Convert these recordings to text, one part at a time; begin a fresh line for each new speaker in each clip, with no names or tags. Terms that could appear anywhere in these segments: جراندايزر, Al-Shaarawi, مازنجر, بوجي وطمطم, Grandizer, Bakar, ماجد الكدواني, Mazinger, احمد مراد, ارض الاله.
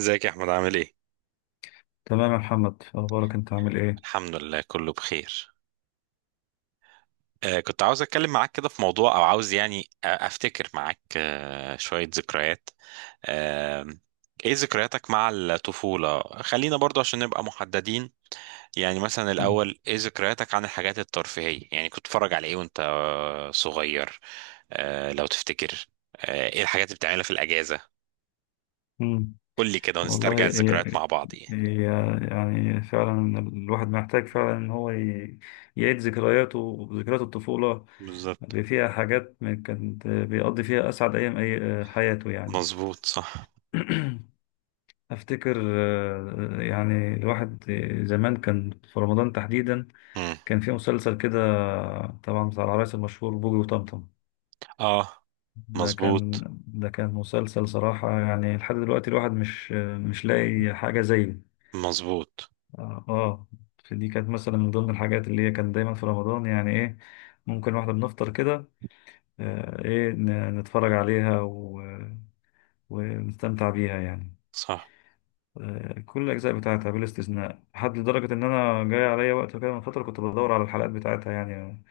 ازيك يا احمد عامل ايه؟
تمام يا محمد، أخبارك؟ أنت عامل إيه؟
الحمد لله كله بخير. كنت عاوز اتكلم معاك كده في موضوع او عاوز يعني افتكر معاك شوية ذكريات. آه ايه ذكرياتك مع الطفولة؟ خلينا برضو عشان نبقى محددين. يعني مثلا
مم.
الاول ايه ذكرياتك عن الحاجات الترفيهية؟ يعني كنت بتتفرج على ايه وانت صغير؟ لو تفتكر. ايه الحاجات اللي بتعملها في الاجازة؟
مم.
قول لي كده
والله،
ونسترجع الذكريات
هي
مع بعض يعني.
هي يعني فعلا الواحد محتاج فعلا إن هو يعيد ذكرياته، ذكريات الطفولة
بالظبط.
اللي فيها حاجات كانت بيقضي فيها أسعد أيام أي حياته يعني.
مظبوط، صح.
أفتكر، يعني الواحد زمان كان في رمضان تحديدا
مم.
كان في مسلسل كده، طبعا بتاع العرايس المشهور، بوجي وطمطم.
اه،
ده كان
مظبوط.
ده كان مسلسل صراحة، يعني لحد دلوقتي الواحد مش لاقي حاجة زيه.
مظبوط،
اه، آه. فدي كانت مثلا من ضمن الحاجات اللي هي كان دايما في رمضان، يعني ايه ممكن واحنا بنفطر كده ايه نتفرج عليها و... ونستمتع بيها يعني.
صح.
كل الأجزاء بتاعتها بلا استثناء، لحد لدرجة إن أنا جاي عليا وقت كده من فترة كنت بدور على الحلقات بتاعتها يعني،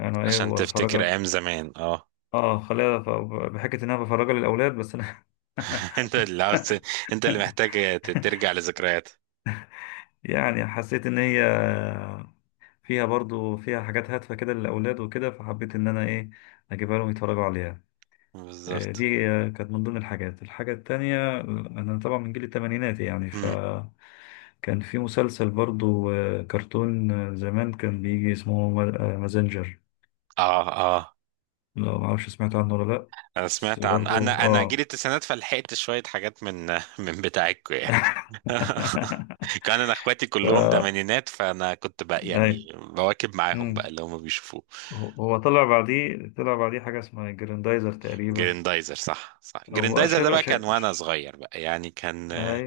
أنا إيه
عشان تفتكر
وأفرجها.
ايام زمان، اه.
خليها بحكة إن أنا بفرجها للأولاد، بس أنا
انت اللي عاوز ت- انت اللي محتاج ترجع لذكريات.
يعني حسيت ان هي فيها برضو فيها حاجات هادفة كده للأولاد وكده، فحبيت ان انا ايه اجيبها لهم يتفرجوا عليها. إيه،
بالظبط.
دي كانت من ضمن الحاجات. الحاجة التانية، انا طبعا من جيل التمانينات يعني،
امم.
فكان في مسلسل برضو، كرتون، زمان كان بيجي اسمه مازنجر.
اه، اه،
لو معرفش سمعت عنه ولا لأ.
انا
بس
سمعت عن
برضو
انا انا جيل
اه
التسعينات فلحقت شويه حاجات من من بتاعتكم يعني. كان انا اخواتي كلهم
ف
تمانينات فانا كنت بقى
اي.
يعني بواكب معاهم بقى
مم.
اللي هم بيشوفوه.
هو طلع بعديه حاجة اسمها جراندايزر تقريبا.
جريندايزر، صح، صح.
هو
جريندايزر ده
شبه
بقى
ش...
كان وانا
ش-
صغير بقى يعني كان.
هاي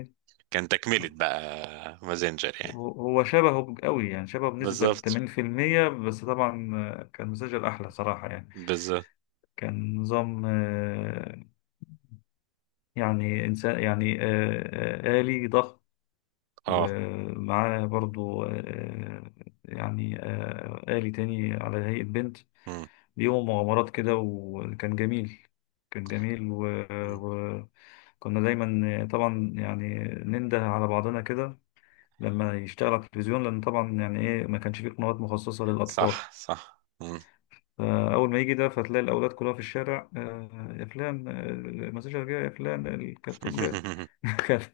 كان تكملة بقى، مازنجر يعني.
هو هو شبهه قوي يعني، شبهه بنسبة
بالظبط،
80%، بس طبعا كان مسجل أحلى صراحة يعني.
بالظبط.
كان نظام يعني إنسان، يعني آلي ضخم،
اه.
ومعاه برضو، يعني آلي تاني على هيئة بنت.
مم.
ليهم مغامرات كده وكان جميل، كان جميل. و...
مم.
و... كنا دايما طبعا يعني ننده على بعضنا كده لما يشتغل على التلفزيون، لان طبعا يعني ايه ما كانش فيه قنوات مخصصه للاطفال.
صح، صح. مم.
فاول ما يجي ده فتلاقي الاولاد كلها في الشارع، يا فلان، المساجة جاي، يا فلان الكرتون جاي. كانت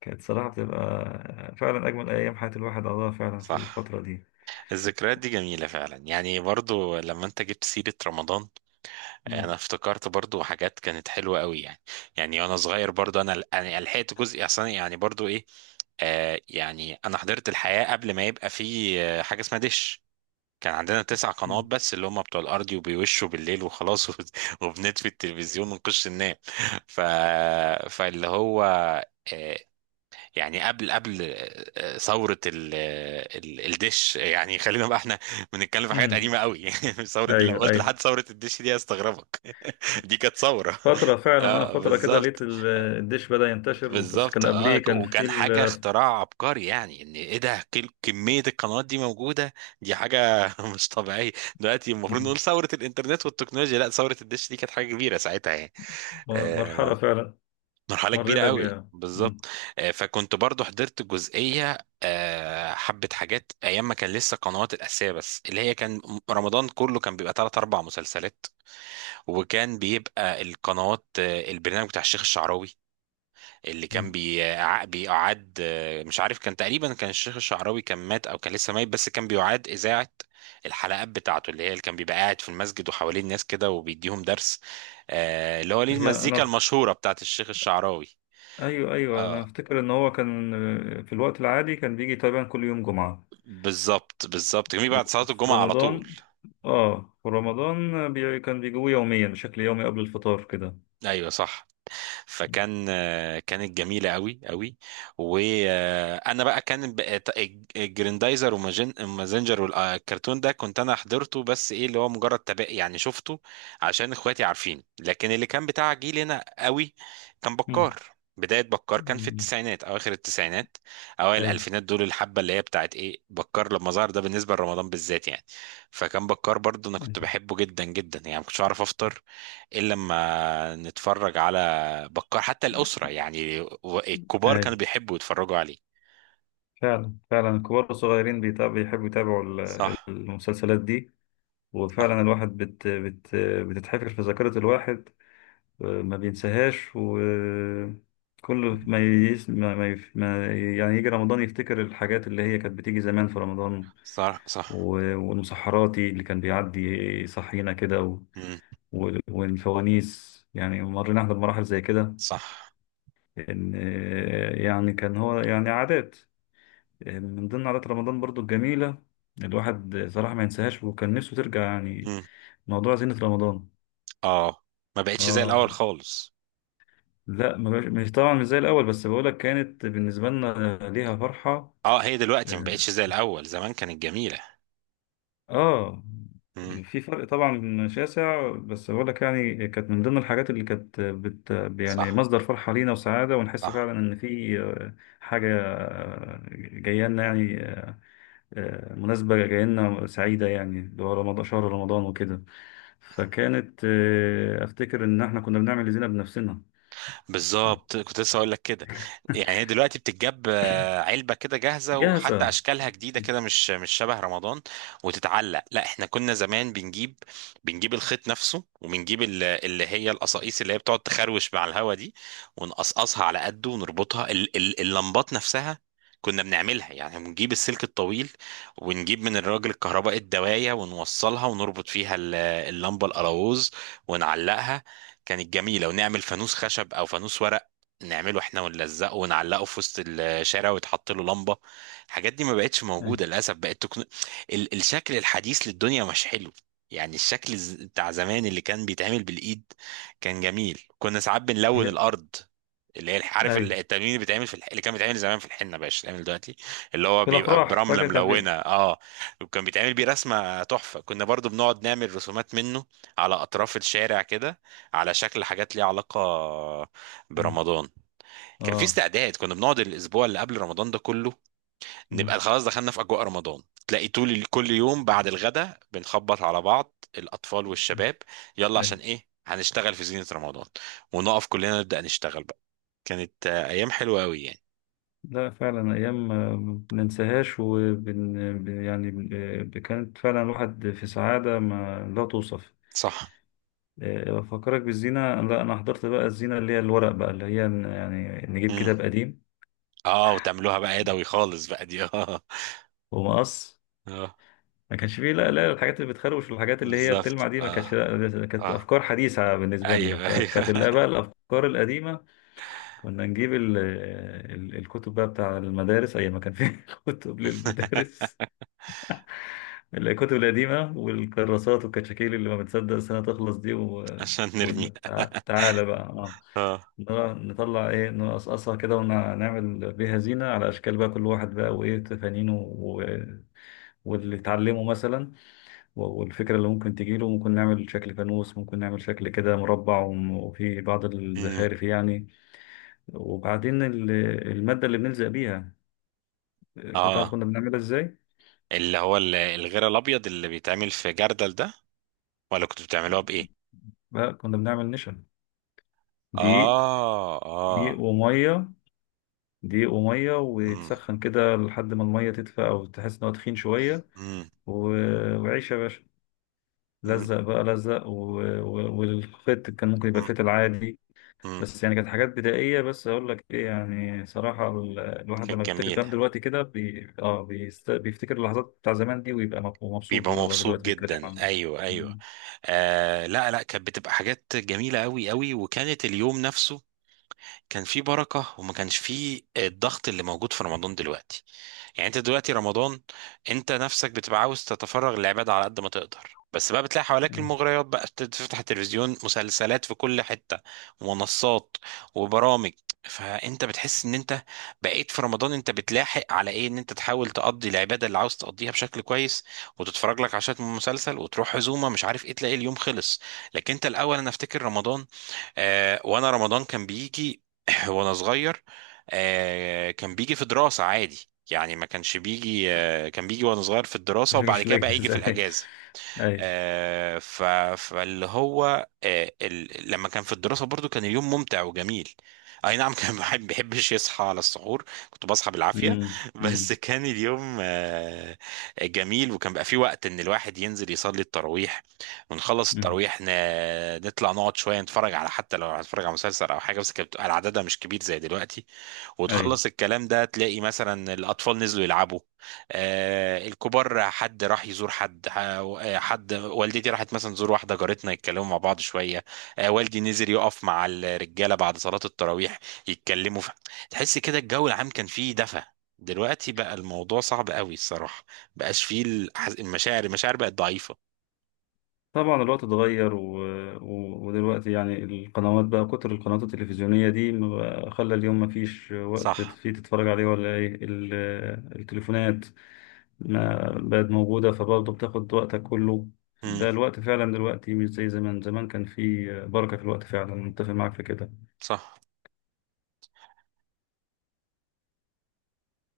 كانت صراحه بتبقى فعلا اجمل ايام حياه الواحد، قضاها فعلا في
صح.
الفتره دي.
الذكريات دي جميلة فعلا، يعني برضو لما انت جبت سيرة رمضان انا
مم.
افتكرت برضو حاجات كانت حلوة قوي يعني. يعني وانا صغير برضو انا لحقت جزء اصلا يعني برضو ايه. يعني انا حضرت الحياة قبل ما يبقى في حاجة اسمها دش. كان عندنا تسع قنوات
مم.
بس اللي هم بتوع الارضي وبيوشوا بالليل وخلاص. وبنطفي التلفزيون ونخش ننام. ف... فاللي هو آه، يعني قبل ثورة الدش. يعني خلينا بقى احنا بنتكلم في حاجات
مم.
قديمة قوي. ثورة، لو
ايوه،
قلت
ايوه.
لحد ثورة الدش دي هيستغربك. دي كانت ثورة.
فتره فعلا،
اه،
فتره كده لقيت
بالظبط.
الدش بدأ ينتشر، بس
بالظبط،
كان
اه،
قبليه كان في
وكان حاجة اختراع عبقري يعني ان ايه ده كمية القنوات دي موجودة. دي حاجة مش طبيعية. دلوقتي المفروض
مم.
نقول ثورة الانترنت والتكنولوجيا، لا، ثورة الدش دي كانت حاجة كبيرة ساعتها يعني.
مرحله
آه،
فعلا
مرحلة كبيرة
مرينا
قوي
بيها. مم.
بالظبط. فكنت برضو حضرت جزئية، حبة حاجات أيام ما كان لسه قنوات الأساسية بس اللي هي كان رمضان كله كان بيبقى تلات أربع مسلسلات. وكان بيبقى القنوات، البرنامج بتاع الشيخ الشعراوي اللي كان
مم.
بيقعد، مش عارف، كان تقريبا كان الشيخ الشعراوي كان مات أو كان لسه ميت، بس كان بيعاد إذاعة الحلقات بتاعته اللي هي اللي كان بيبقى قاعد في المسجد وحواليه الناس كده وبيديهم درس. اللي هو ليه
هي
المزيكا
انا،
المشهورة بتاعت الشيخ الشعراوي.
ايوه ايوه، انا
اه،
افتكر ان هو كان في الوقت العادي كان بيجي تقريبا كل يوم جمعة،
بالظبط، بالظبط، جميل، بعد صلاة
وفي
الجمعة على طول.
رمضان كان بيجيبوه يوميا بشكل يومي قبل الفطار كده.
ايوه، صح. فكان كانت جميله قوي قوي. وانا بقى الجريندايزر ومازنجر والكرتون ده كنت انا حضرته بس ايه اللي هو مجرد تابع يعني شفته عشان اخواتي عارفين. لكن اللي كان بتاع جيلنا قوي كان
مم.
بكار. بدايه بكار كان في
مم.
التسعينات، اواخر التسعينات اوائل
اي
الالفينات، دول الحبه اللي هي بتاعت ايه بكار لما ظهر ده بالنسبه لرمضان بالذات يعني. فكان بكار برضو انا كنت
اي
بحبه جدا جدا، يعني ما كنتش اعرف افطر الا لما نتفرج على بكار. حتى الأسرة يعني الكبار
اي،
كانوا بيحبوا يتفرجوا عليه.
فعلا فعلا الكبار والصغيرين بيحبوا يتابعوا
صح،
المسلسلات دي. وفعلا
صح.
الواحد بتتحفر في ذاكرة الواحد، ما بينساهاش، وكل ما يس... ما... ما... يف- ما يعني يجي رمضان يفتكر الحاجات اللي هي كانت بتيجي زمان في رمضان،
صح،
و...
صح.
والمسحراتي اللي كان بيعدي يصحينا كده،
مم.
والفوانيس. يعني مرينا احنا بمراحل زي كده،
صح.
ان يعني كان هو يعني عادات، من ضمن عادات رمضان برضو الجميلة. الواحد صراحة ما ينساهاش، وكان نفسه ترجع يعني
مم.
موضوع زينة رمضان.
اه، ما بقتش زي
اه،
الأول خالص.
لا، ما بقاش- مش طبعا، مش زي الاول، بس بقولك كانت بالنسبه لنا ليها فرحه.
اه، هي دلوقتي ما بقتش
اه،
زي الأول، زمان كانت جميلة.
آه،
مم.
في فرق طبعا شاسع، بس بقولك يعني كانت من ضمن الحاجات اللي كانت يعني
صح،
مصدر فرحه لينا وسعاده، ونحس
صح.
فعلا ان في حاجه جايه لنا يعني، مناسبه جايه لنا سعيده يعني، اللي هو رمضان، شهر رمضان وكده. فكانت افتكر ان احنا كنا بنعمل اللي زينا بنفسنا.
بالظبط، كنت لسه هقول لك كده. يعني هي دلوقتي بتتجاب علبه كده جاهزه، وحتى
جاهزه.
اشكالها جديده كده، مش شبه رمضان وتتعلق. لا، احنا كنا زمان بنجيب الخيط نفسه وبنجيب اللي هي القصاقيس اللي هي بتقعد تخروش مع الهوا دي، ونقصقصها على قده، ونربطها اللمبات نفسها. كنا بنعملها يعني، بنجيب السلك الطويل، ونجيب من الراجل الكهرباء الدواية، ونوصلها ونربط فيها اللمبة القلاووز ونعلقها. كانت جميلة. ونعمل فانوس خشب أو فانوس ورق نعمله احنا ونلزقه ونعلقه في وسط الشارع، ويتحط له لمبة. الحاجات دي ما بقتش موجودة
أيوة.
للأسف، بقت الشكل الحديث للدنيا مش حلو. يعني الشكل بتاع زمان اللي كان بيتعمل بالإيد كان جميل. كنا ساعات بنلون
هي-
الأرض، اللي هي عارف
أيوة.
التلوين اللي بيتعمل في اللي كان بيتعمل زمان في الحنه بقاش بيتعمل دلوقتي. اللي هو
في
بيبقى
الأفراح
برمله
فاكر كان
ملونه،
في.
اه. وكان بيتعمل بيه رسمه تحفه، كنا برضو بنقعد نعمل رسومات منه على اطراف الشارع كده، على شكل حاجات ليها علاقة
مم.
برمضان. كان في
آه
استعداد، كنا بنقعد الأسبوع اللي قبل رمضان ده كله نبقى
مم.
خلاص دخلنا في أجواء رمضان. تلاقي طول كل يوم بعد الغداء بنخبط على بعض، الأطفال
مم.
والشباب، يلا عشان
أيوة.
إيه هنشتغل في زينة رمضان، ونقف كلنا نبدأ نشتغل بقى. كانت أيام حلوة أوي يعني.
لا فعلا أيام ما بننساهاش، وبن ب- يعني بن- ب- كانت فعلا الواحد في سعادة ما لا توصف.
صح.
أفكرك بالزينة. لا أنا حضرت بقى الزينة اللي هي الورق بقى، اللي هي يعني نجيب
مم.
كتاب قديم
اه، وتعملوها بقى يدوي خالص بقى دي، اه.
ومقص.
اه،
ما كانش فيه، لا لا، الحاجات اللي بتخروش والحاجات اللي هي
بالظبط.
بتلمع دي ما كانش،
اه،
لا كانت
اه،
أفكار حديثة بالنسبة لنا،
ايوه،
فكانت
ايوه.
بقى الأفكار القديمة. كنا نجيب ال الكتب بقى بتاع المدارس أيام ما كان في كتب للمدارس. الكتب القديمة والكراسات والكشاكيل اللي ما بتصدق السنة تخلص دي،
عشان نرميها.
وتعالى بقى،
اه.
نرى- نطلع ايه نقصقصها كده ونعمل بيها زينة على أشكال، بقى كل واحد بقى وإيه تفانينه، واللي اتعلمه مثلا، والفكرة اللي ممكن تجيله. ممكن نعمل شكل فانوس، ممكن نعمل شكل كده مربع، وفي بعض
مم.
الزخارف يعني. وبعدين المادة اللي بنلزق بيها، كنت تعرف
اه.
كنا بنعملها ازاي؟
اللي هو الغير الابيض اللي بيتعمل في جردل ده، ولا كنتوا بتعملوها بايه؟
لا، كنا بنعمل نشا، دقيق
اه،
دقيق
اه.
وميه دقيق وميه
امم.
ويتسخن كده لحد ما الميه تدفى، او تحس ان هو تخين شويه.
امم.
وعيش يا باشا،
امم.
لزق بقى لزق. والخيط كان ممكن يبقى فيت العادي.
امم.
بس يعني كانت حاجات بدائيه، بس اقول لك ايه يعني صراحه، الواحد لما
كانت
بيفتكر الكلام
جميله،
دلوقتي كده بيفتكر اللحظات بتاع زمان دي، ويبقى مبسوط
بيبقى
وهو
مبسوط
دلوقتي بيتكلم
جدا،
عنه.
ايوه، ايوه.
مم.
لا، لا، كانت بتبقى حاجات جميله قوي قوي. وكانت اليوم نفسه كان فيه بركه، وما كانش فيه الضغط اللي موجود في رمضان دلوقتي. يعني انت دلوقتي رمضان، انت نفسك بتبقى عاوز تتفرغ للعبادة على قد ما تقدر، بس بقى بتلاقي حواليك
أيوة.
المغريات، بقى تفتح التلفزيون مسلسلات في كل حتة، ومنصات، وبرامج. فانت بتحس ان انت بقيت في رمضان انت بتلاحق على ايه، ان انت تحاول تقضي العبادة اللي عاوز تقضيها بشكل كويس، وتتفرج لك عشان من مسلسل، وتروح عزومة، مش عارف ايه، تلاقي اليوم خلص. لكن انت الاول انا افتكر رمضان، وانا رمضان كان بيجي وانا صغير، كان بيجي في دراسة عادي يعني، ما كانش بيجي، كان بيجي وانا صغير في الدراسة
مش هجيش
وبعد
في
كده بقى يجي في
الاجهزه
الأجازة.
اي
آه، ف- فاللي هو لما كان في الدراسة برضو كان اليوم ممتع وجميل. اي نعم. كان بحبش يصحى على السحور، كنت بصحى بالعافية،
اي.
بس كان اليوم جميل. وكان بقى فيه وقت ان الواحد ينزل يصلي التراويح، ونخلص
مم.
التراويح نطلع نقعد شوية نتفرج على حتى لو هنتفرج على مسلسل او حاجة، بس كانت بتبقى العددها مش كبير زي دلوقتي.
أي.
وتخلص الكلام ده تلاقي مثلا الأطفال نزلوا يلعبوا. آه، الكبار حد راح يزور حد، حد والدتي راحت مثلا تزور واحدة جارتنا يتكلموا مع بعض شوية. آه، والدي نزل يقف مع الرجالة بعد صلاة التراويح يتكلموا. تحس كده الجو العام كان فيه دفى. دلوقتي بقى الموضوع صعب قوي الصراحة. بقاش فيه المشاعر بقت ضعيفة.
طبعا الوقت اتغير، ودلوقتي يعني القنوات بقى، كتر القنوات التلفزيونية دي، ما بقى- خلى اليوم ما فيش وقت
صح.
فيه تتفرج عليه، ولا إيه التليفونات ما بقت موجودة فبرضه بتاخد وقتك كله. بقى
امم.
الوقت فعلا دلوقتي مش زي زمان، زمان كان فيه بركة في الوقت. فعلا متفق معاك في كده
صح.